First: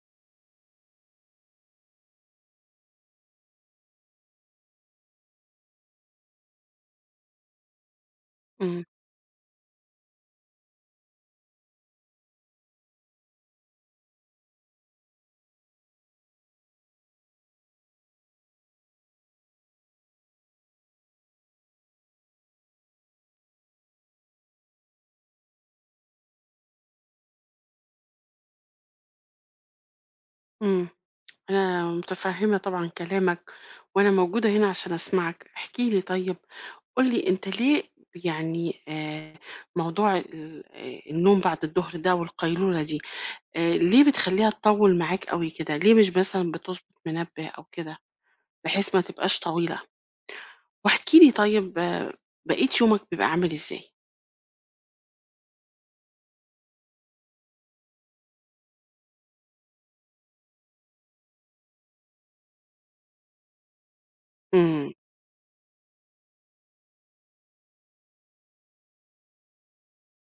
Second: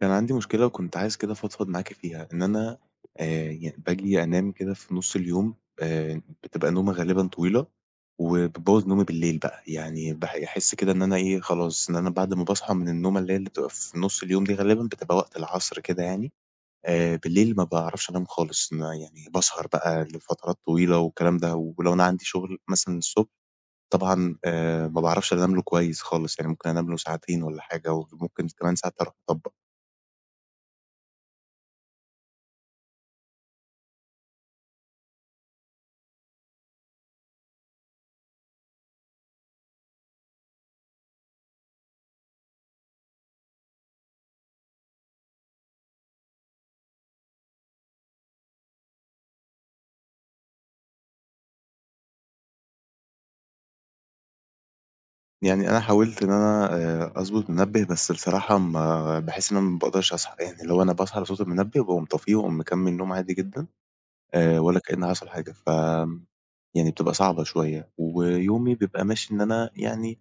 كان عندي مشكلة وكنت عايز كده أفضفض معاكِ فيها، إن أنا ي باجي أنام كده في نُص اليوم. بتبقى نومة غالبًا طويلة، إمم، وبتبوّظ نومي بالليل بقى، يعني أحس كده إن أنا إيه خلاص، إن أنا بعد ما باصحى من النومة اللي هي اللي بتبقى في نُص اليوم دي غالبًا بتبقى وقت العصر كده يعني. بالليل ما باعرفش أنام خالص، إن أنا يعني باسهر بقى لفترات طويلة والكلام ده، ولو أنا عندي شغل مثلًا الصبح طبعًا ما باعرفش أنام له كويس خالص، يعني ممكن أنام له ساعتين والّا حاجة، وممكن كمان ساعات أروح أطبّق. إمم، أنا متفهمة طبعًا كلامك، وأنا موجودة هنا عشان أسمعك، احكِ لي طيب، قُل لي أنت ليه يعني موضوع ال النوم بعد الضهر ده والقيلولة دي، ليه بتخلّيها تطوّل معاك أوي كده؟ ليه مش مثلًا بتضبط منبه أو كده، بحيث ما تبقاش طويلة؟ واحكِ لي طيب آه، بقية يومك بيبقى عامل إزاي؟ يعني أنا حاولت إن أنا أضبط منبه، بس بصراحة ما باحس إن أنا ما باقدرش أصحى، يعني اللي هو أنا باصحى لصوت المنبه وباقوم طافيه وأقوم مكمّل نوم عادي جدًا ولا إمم، كإن حصل حاجة، ف آمم يعني بتبقى صعبة شوية، ويومي بيبقى ماشي إن أنا يعني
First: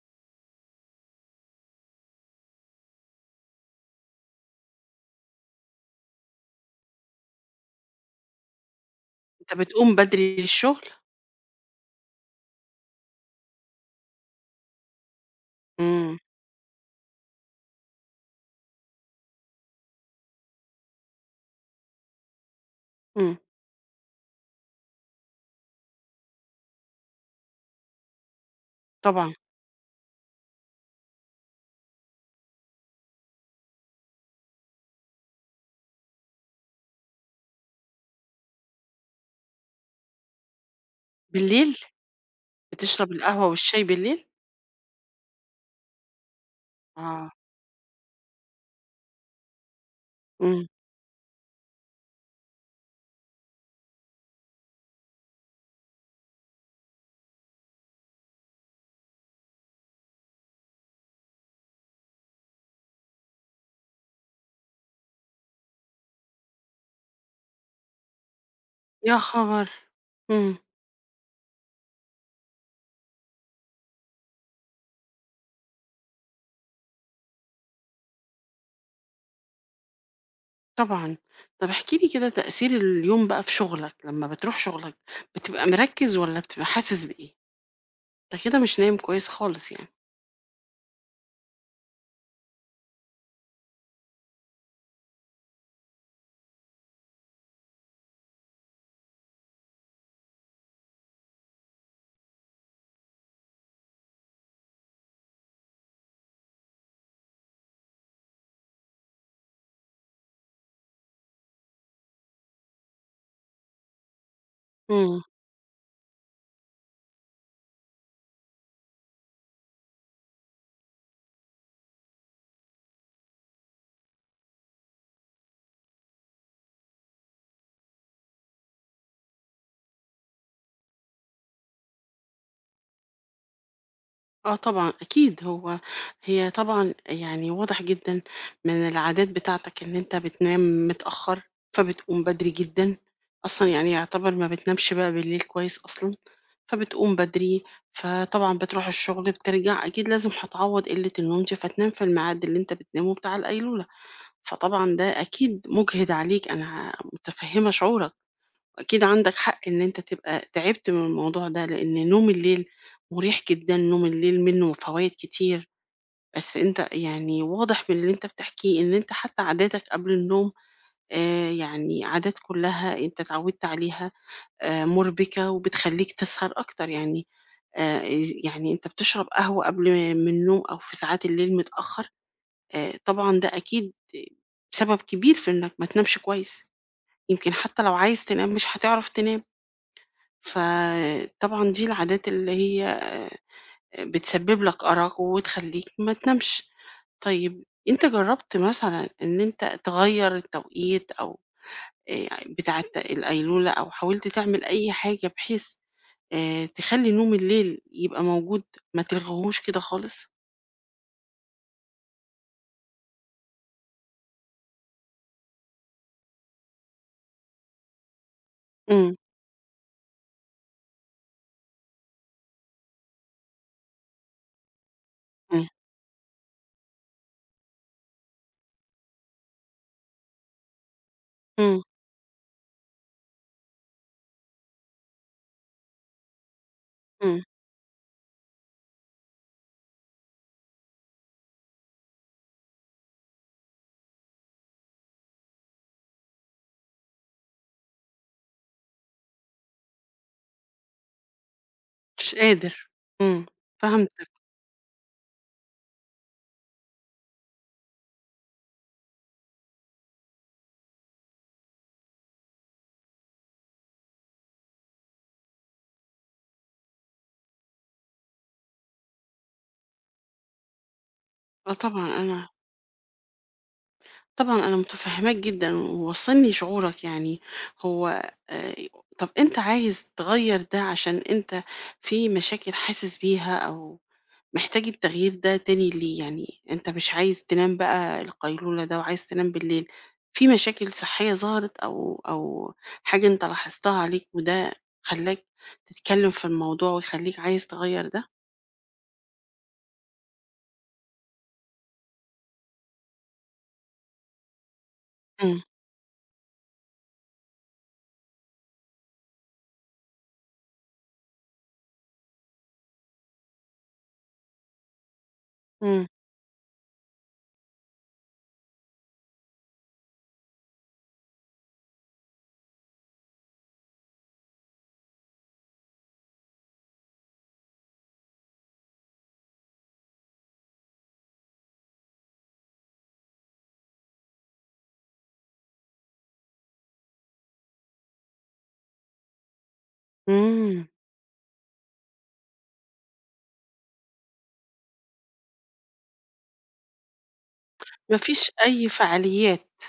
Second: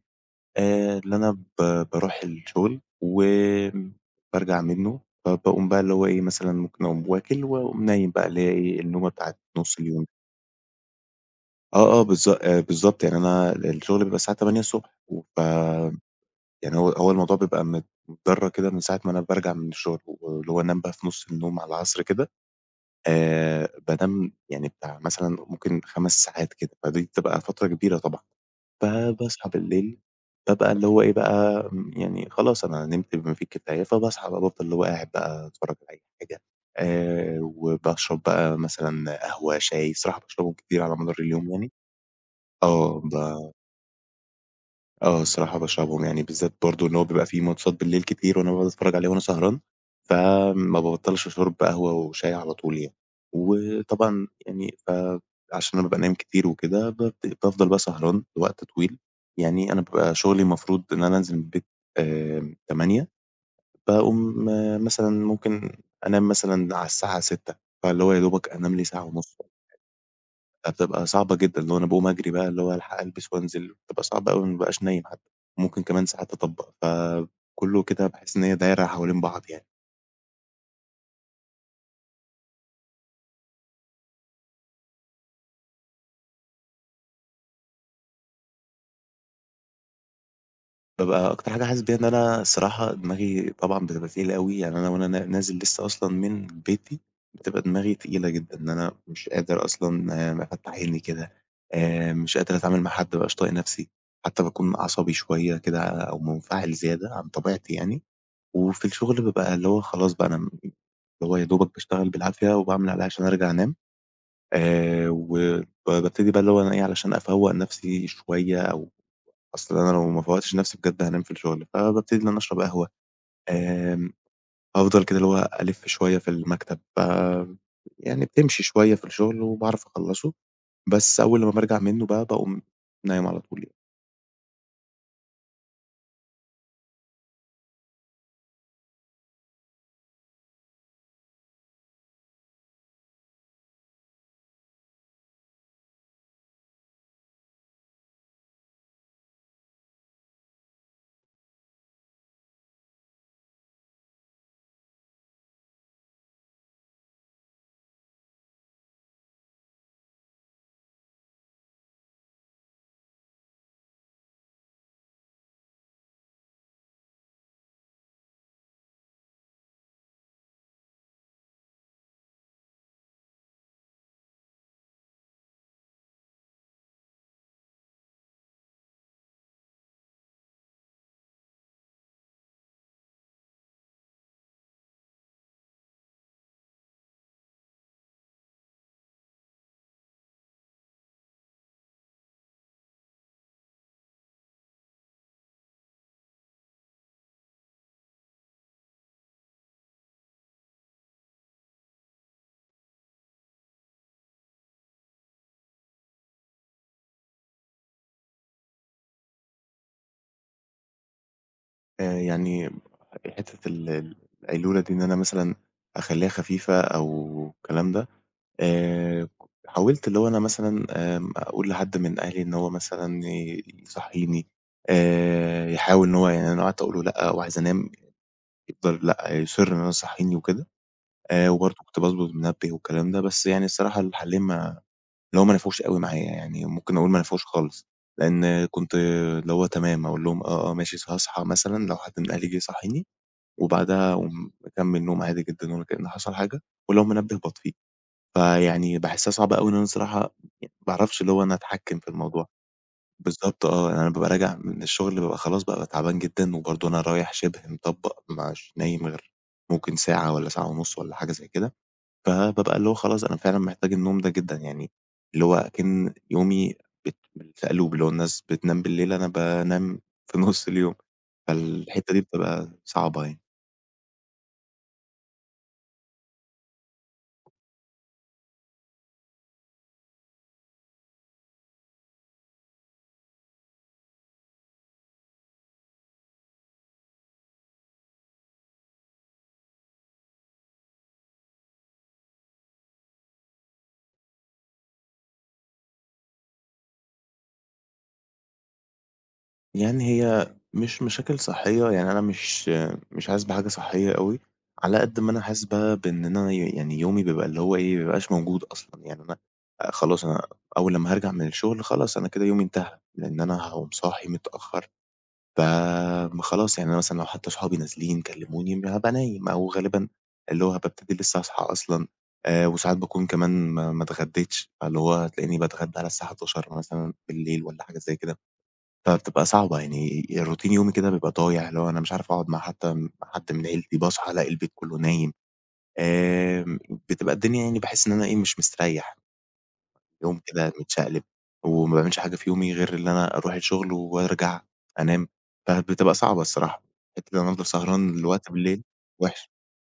اللي أنا ب باروح الشغل وآمم بارجع منّه، فباقوم بقى اللي هو إيه، مثلًا ممكن أقوم واكل وأقوم نايم بقى اللي هي إيه، النومة بتاعة أنت نُص بتقوم اليوم. بدري للشغل؟ آه، آه بالضبط، يعني أنا الشغل بيبقى الساعة 08:00 ص. ف إمم، يعني هو الموضوع بيبقى متدرّج كده من ساعة ما أنا بارجع من الشغل، واللي هو أنام بقى في نُص النوم على العصر كده. إمم، بانام يعني بتاع مثلًا ممكن 5 ساعات كده، فدي بتبقى فترة كبيرة طبعًا. طبعًا، فباصحى بالليل، بابقى اللي هو إيه بقى، يعني خلاص أنا نمت بما فيه الكفاية، فباصحى بقى بافضل اللي هو قاعد بقى أتفرّج على أي حاجة، وباشرب بقى مثلًا قهوة، شاي، الصراحة باشربهم كتير على مدار اليوم يعني. بالليل؟ آه، بتشرب ب القهوة والشاي بالليل؟ آه، الصراحة باشربهم، يعني بالذات برضه إن هو بيبقى آه، في ماتشات بالليل كتير وأنا باقعد أتفرّج عليها وأنا سهران، إمم. فما بابطّلش شُرب قهوة وشاي على طول يعني. وطبعًا يعني عشان أنا بابقى نايم كتير وكده بافضل بقى سهران لوقت طويل، يعني أنا بابقى شُغلي المفروض إن أنا أنزل من البيت آمم 08:00، باقوم مثلًا ممكن أنام مثلًا على الساعة 18:00، فاللي هو يا دوبك أنام لي ساعة يا ونُص. خبر! إمم، فبتبقى صعبة جدًا، اللي هو أنا باقوم أجري بقى اللي هو ألحق ألبس وأنزل، بتبقى صعبة أوي ما بابقاش نايم حتى، ممكن كمان ساعات أطبّق، فكُلّه كده باحس إن هي دايرة حوالين بعض يعني. طبعًا. طب احكِ لي كده تأثير اليوم بقى في شغلك، لمّا بتروح شغلك بتبقى مركّز والّا بتبقى حاسس بإيه؟ أنت كده مش نايم كويس خالص يعني. بابقى أكتر حاجة حاسس بيها إن أنا الصراحة دماغي طبعًا بتبقى تقيلة أوي، يعني أنا وأنا نازل لسه أصلًا من بيتي، بتبقى دماغي تقيلة جدًا، إن أنا مش قادر أصلًا أفتح عيني كده، مش قادر أتعامل مع حد، ما بابقاش طايق نَفْسي، حتى باكون عصبي شوية كده أو منفعل زيادة عن طبيعتي يعني. وفي الشغل بابقى اللي هو خلاص بقى أنا م اللي هو يا دوبك باشتغل بالعافية وباعمل اللي عليّا عشان أرجع أنام. إمم. وب بابتدي بقى اللي هو أنا إيه، علشان أفوّق نفسي شوية أو أصل أنا لو ما فوّقتش نفسي بجد هانام في الشغل، فبابتدي إن أنا أشرب قهوة، آمم أفضل كده اللي هو ألِف شوية في المكتب. يعني بتمشي شوية في الشغل وباعرف أخلّصه، بس أول لمّا بارجع منه بقى باقوم نايم على طول يعني. آه طبعًا أكيد هي طبعًا يعني واضح جدًا من العادات بتاعتك إن أنت بتنام متأخر، فبتقوم بدري جدًا، أصلًا يعني يعتبر ما بتنامش بقى بالليل كويس أصلًا، فبتقوم بدري، فطبعًا بتروح الشغل بترجع أكيد لازم هتعوض قلة النوم دي، فتنام في الميعاد اللي أنت بتنامه بتاع القيلولة، فطبعًا ده أكيد مجهد عليك أنا متفهمة شعورك. أكيد عندك حق إن أنت تبقى تعبت من الموضوع ده لأن نوم الليل مريح جدا نوم الليل منه فوائد كتير، بس أنت يعني واضح من اللي أنت بتحكيه إن أنت حتى عاداتك قبل النوم آه يعني عادات كلها أنت اتعودت عليها، آه مربكة وبتخليك تسهر أكتر يعني، يعني أنت بتشرب قهوة قبل من النوم أو في ساعات الليل متأخر، آه طبعا ده أكيد سبب كبير في إنك ما تنامش كويس، يمكن حتى لو عايز تنام مش هتعرف تنام، فطبعًا دي العادات اللي هي آه، بتسبب لك أرق وتخلّيك ما تنامش. طيب أنت جرّبت مثلًا إن أنت تغيّر التوقيت أو آآ بتاع الت القيلولة أو حاولت تعمل أي حاجة بحيث تخلّي نوم الليل يبقى موجود، ما تلغيهوش كده خالص؟ يعني حتّة ال ال القيلولة دي إن أنا مثلًا أخلّيها خفيفة أو الكلام ده. إمم، آآ حاولت اللي هو أنا مثلًا أقول لحد من أهلي إن هو مثلًا يصحّيني، إمم، يحاول إن هو، يعني أنا قعدت أقول له لأ وعايز أنام، يفضل لأ، يُصِر إن هو يصحّيني وكده. وبرضه إمم، كنت باضبط منبه والكلام ده، بس يعني الصراحة الحلّين، ما اللي هو ما نفعوش أوي معايا، يعني ممكن أقول ما إمم، نفعوش خالص، لإن كنت اللي هو تمام أقول لهم آه، آه، ماشي هاصحى مثلًا لو حد من أهلي جه يصحّيني، وبعدها أقوم مكمّل نوم عادي جدًا ولا كإن حصل حاجة، ولو منبه باطفيه. فيعني باحسّها صعبة أوي إن أنا الصراحة ما باعرفش اللي هو أنا أتحكّم في مش الموضوع. قادر. إمم، بالضبط آه. يعني أنا بابقى فهمتك. راجع من الشغل، بابقى خلاص بابقى تعبان جدًا وبرضه أنا رايح شِبه مطبّق مش نايم غير ممكن ساعة والّا ساعة ونُص والّا حاجة زي كده، فبابقى اللي هو خلاص أنا فعلًا محتاج النوم ده جدًا يعني، اللي هو أكِن يومي بالتقلُب، اللي هو الناس بتنام بالليل أنا بانام في نُص اليوم، آه طبعًا فالحتّة دي أنا بتبقى صعبة يعني. طبعًا أنا متفهّماك جدًا، وواصلني شعورك يعني هو آآ، طَب أنت عايز تغيّر ده عشان أنت في مشاكل حاسس بيها أو محتاج التغيير ده تاني ليه؟ يعني أنت مش عايز تنام بقى القيلولة ده وعايز تنام بالليل، في مشاكل صحية ظهرت أو حاجة أنت لاحظتها عليك وده خلّاك تتكلّم في الموضوع ويخلّيك عايز تغيّر ده؟ يعني هي مش مشاكل صحية، يعني أنا مش حاسس بحاجة صحية أوي، على قد ما أنا إمم، حاسس بقى بإن أنا يعني يومي بيبقى اللي هو إيه، ما بيبقاش موجود أصلًا، يعني أنا خلاص أنا أول لمّا هارجع من الشغل خلاص أنا كده يومي انتهى، لإن أنا هاقوم صاحي متأخر. ف إمم، ما خلاص يعني أنا مثلًا لو حتى صحابي نازلين كلموني هابقى نايم، أو غالبًا اللي هو هابقى ابتدي لسه أصحى أصلًا. وساعات باكون كمان ما اتغديتش، فاللي هو هتلاقيني باتغدى على الساعة 23:00 مثلًا بالليل والّا حاجة زي كده. فبتبقى صعبة يعني روتين يومي كده بيبقى ضايع، اللي هو أنا مش عارف أقعد مع حتى حد من عيلتي، باصحى ألاقي البيت كله نايم. آمم، بتبقى الدنيا يعني باحس إن أنا إيه، مش مستريّح، يوم كده إمم، متشقلب، وما باعملش حاجة في يومي غير اللي أنا أروح الشغل وأرجع أنام، فبتبقى صعبة الصراحة، حتّة إن أنا أفضل ما سهران فيش لوقت بالليل أي وِحِش. فعاليات،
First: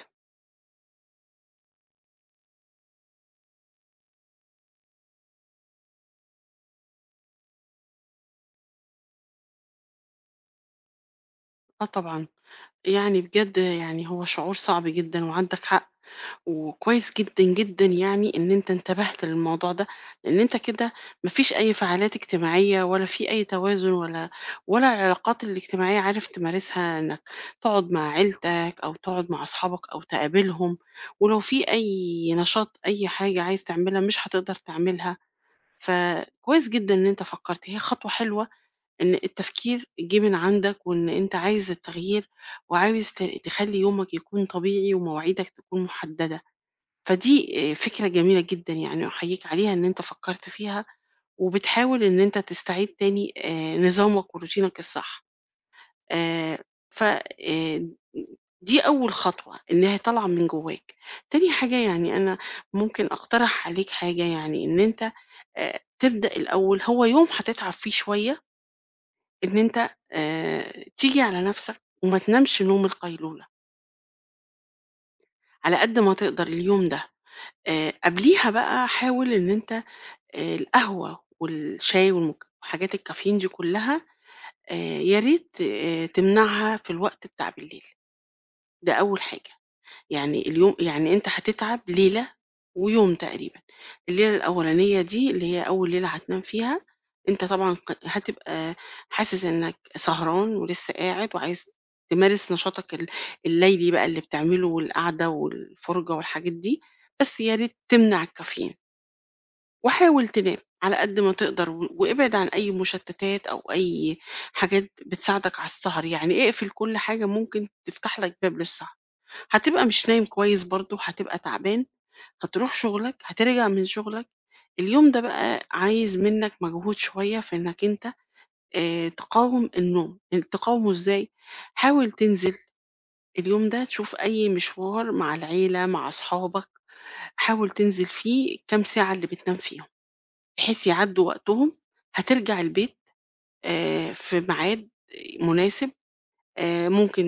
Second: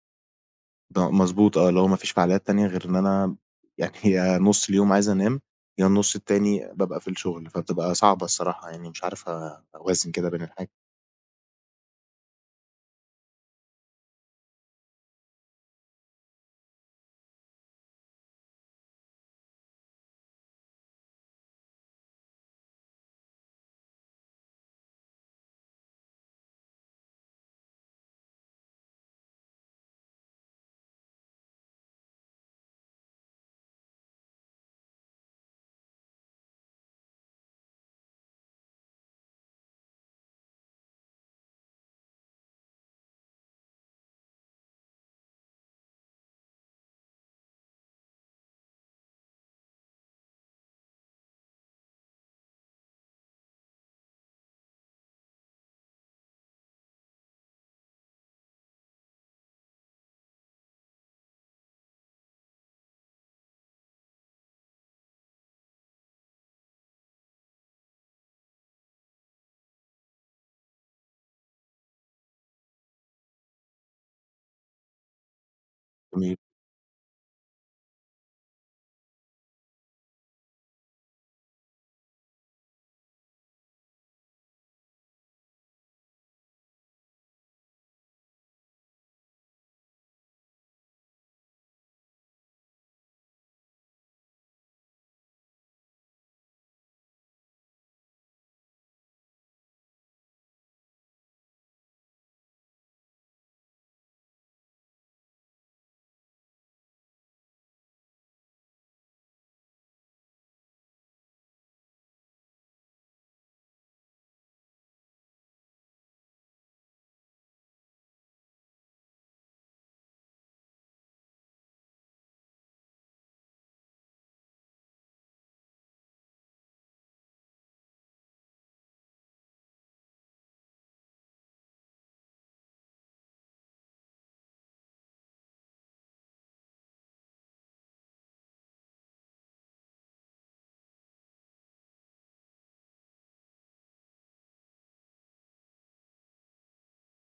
ده مضبوط آه، اللي هو ما فيش فعاليات تانية غير إن أنا يعني يا نُص اليوم عايز أنام، يا النُص التاني بابقى في الشغل، فبتبقى صعبة الصراحة يعني مش عارف أوازن كده بين الحاجة. آه طبعًا. يعني بجد يعني هو شعور صعب جدًا وعندك حق، وكويس جدًا، جدًا يعني إن أنت انتبهت للموضوع ده، لإن أنت كده ما فيش أي فعاليات اجتماعية ولا في أي توازن ولا العلاقات الاجتماعية عارف تمارسها إنك تقعد مع عيلتك أو تقعد مع أصحابك أو تقابلهم، ولو في أي نشاط أي حاجة عايز تعملها مش هتقدر تعملها، فكويس جدًا إن أنت فكرت، هي خطوة حلوة إن التفكير جه من عندك وإن أنت عايز التغيير وعاوز تخلّي يومك يكون طبيعي ومواعيدك تكون محددة، فدي فكرة جميلة جدًا يعني أحييك عليها إن أنت فكرت فيها، وبتحاول إن أنت تستعيد تاني نظامك وروتينك الصح. آآ ف دي أول خطوة إنها طالعة من جواك. تاني حاجة يعني أنا ممكن أقترح عليك حاجة يعني إن أنت تبدأ الأول هو يوم هتتعب فيه شوية إن أنت آآ تيجي على نَفْسك وما تنامش نوم القيلولة، على قد ما تقدر اليوم ده، قبليها بقى حاول إن أنت القهوة والشاي والمك وحاجات الcaffeine دي كلّها، آآ يا ريت تمنعها في الوقت بتاع بالليل، ده أول حاجة. يعني اليوم يعني أنت هتتعب ليلة ويوم تقريبًا، الليلة الأولانية دي اللي هي أول ليلة هتنام فيها، أنت طبعًا هتبقى حاسس إنك سهران ولسه قاعد وعايز تمارس نشاطك الليلي بقى اللي بتعمله والقعدة والفرجة والحاجات دي، بس يا ريت تمنع الكافيين، وحاول تنام على قد ما تقدر و وابعد عن أي مشتتات أو أي حاجات بتساعدك على السهر، يعني اقفل كل حاجة ممكن تفتح لك باب للسهر. هتبقى مش نايم كويس برضه، هتبقى تعبان، هتروح شغلك، هترجع من شغلك، اليوم ده بقى عايز منك مجهود شوية في إنك أنت تقاوم النوم، يعني تقاومه إزاي؟ حاول تنزل اليوم ده تشوف أي مشوار مع العيلة، مع أصحابك، حاول تنزل فيه الكام ساعة اللي بتنام فيهم، بحيث يعدّوا وقتهم، هترجع البيت في ميعاد مناسب. ممكن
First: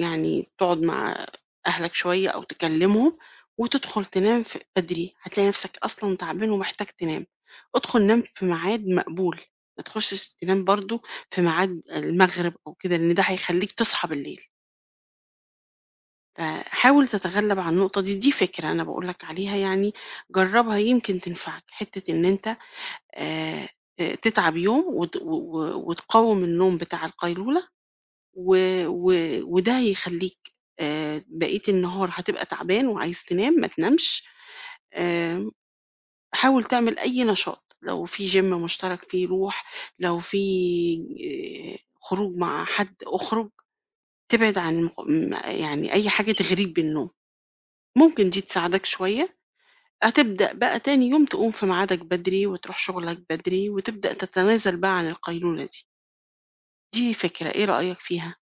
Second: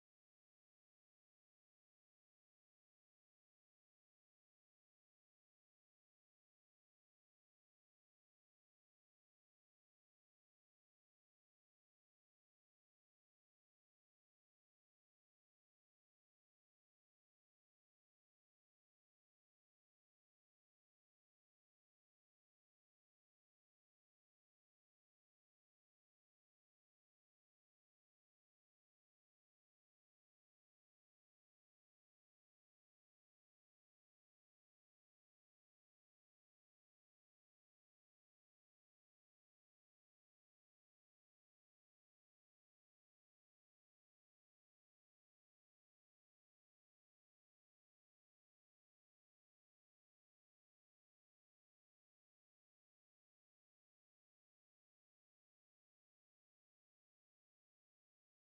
يعني تقعد مع أهلك شوية أو تكلمهم وتدخل تنام ف بدري، هتلاقي نفسك أصلًا تعبان ومحتاج تنام، ادخل نام في ميعاد مقبول، ما تخشش تنام برضه في ميعاد المغرب أو كده، لإن ده هيخلّيك تصحى بالليل، فحاول تتغلب على النقطة دي، دي فكرة أنا باقول لك عليها يعني جرّبها يمكن تنفعك، حتة إن أنت آآ تتعب يوم وت و و وتقاوم النوم بتاع القيلولة و و وده هيخلّيك بقية النهار هتبقى تعبان وعايز تنام ما تنامش، آآ حاول تعمل أي نشاط، لو في gym مشترك فيه روح، لو في خروج مع حد اخرج، تبعد عن مق م يعني أي حاجة تغريك بالنوم، ممكن دي تساعدك شوية، هتبدأ بقى تاني يوم تقوم في ميعادك بدري وتروح شغلك بدري وتبدأ تتنازل بقى عن القيلولة دي، دي فكرة، إيه رأيك فيها؟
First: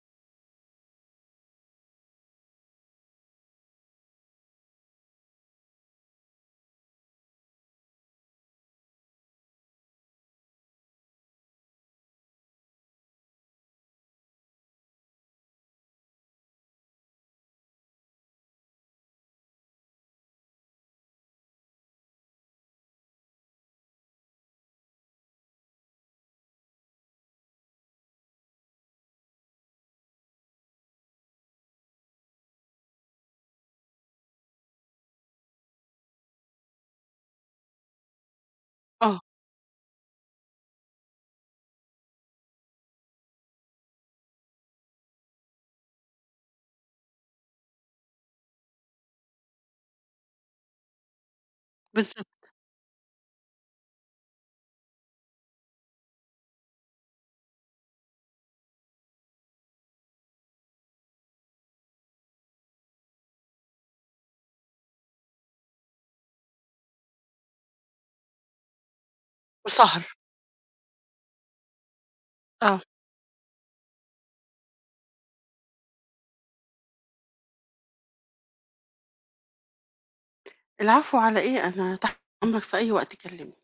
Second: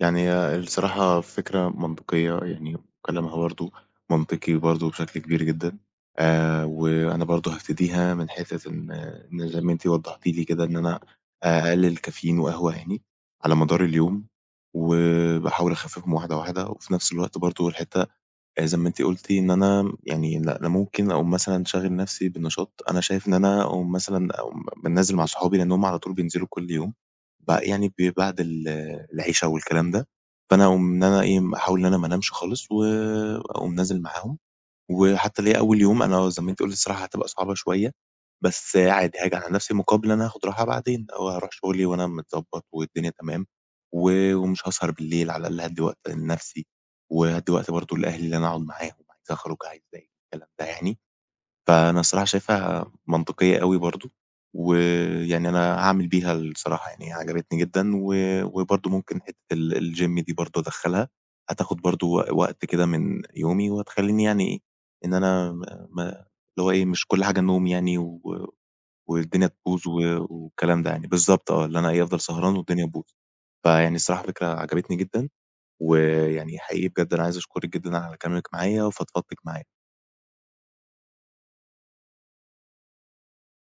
يعني هي الصراحة فكرة منطقية، يعني كلامها برضه منطقي برضه بشكل كبير جدًا. وأنا برضه هابتديها من حتة إن زي ما أنتِ وضحتِ لي كده إن أنا أقلل كافيين وقهوة يعني على مدار اليوم، وباحاول أخفّفهم واحدة، واحدة، وفي نفس الوقت برضه الحتة زي ما أنتِ قُلتِ إن أنا يعني لأ، أنا ممكن أقوم مثلًا شاغل نفسي بنشاط، أنا شايف إن أنا أقوم مثلًا أقوم ب نازل مع صحابي لإن هُم على طول بينزلوا كل يوم. ب يعني ب بعد العِشا والكلام ده، فأنا أقوم إن أنا إيه، أحاول إن أنا ما انامش خالص وأقوم نازل معاهم، وحتى ليّا أول يوم أنا زي ما أنتِ قُلتِ الصراحة هتبقى صعبة شوية، بس عادي آه، هاجي على نفسي مقابل إن أنا هاخد راحة بعدين، أو هاروح شغلي وأنا متضبط والدنيا تمام، ومش هاسهر بالليل على الأقل هادّي وقت لنفسي، وهادّي وقت برضه لأهلي اللي أنا أقعد معاهم، عايز أخرج عايز أضايق الكلام ده يعني، فأنا الصراحة بالضبط، شايفها منطقية أوي برضه، ويعني أنا هاعمل بيها الصراحة يعني عجبتني جدًا، وبرضه ممكن حتة الGym دي برضه أدخّلها، هتاخد برضه وقت كده من يومي، وهتخلّيني يعني إيه، إن أنا م ما اللي هو إيه مش كل حاجة نوم يعني والدنيا تبوظ وسهر، والكلام ده يعني، بالضبط آه، اللي أنا إيه، أفضل سهران آه. والدنيا تبوظ. فيعني الصراحة فكرة عجبتني جدًا، ويعني حقيقي بجد أنا عايز أشكرِك جدًا على كلامِك معايا وفضفضتِك معايا. العفو على إيه، أنا تحت أمرك في أي وقت كلمني.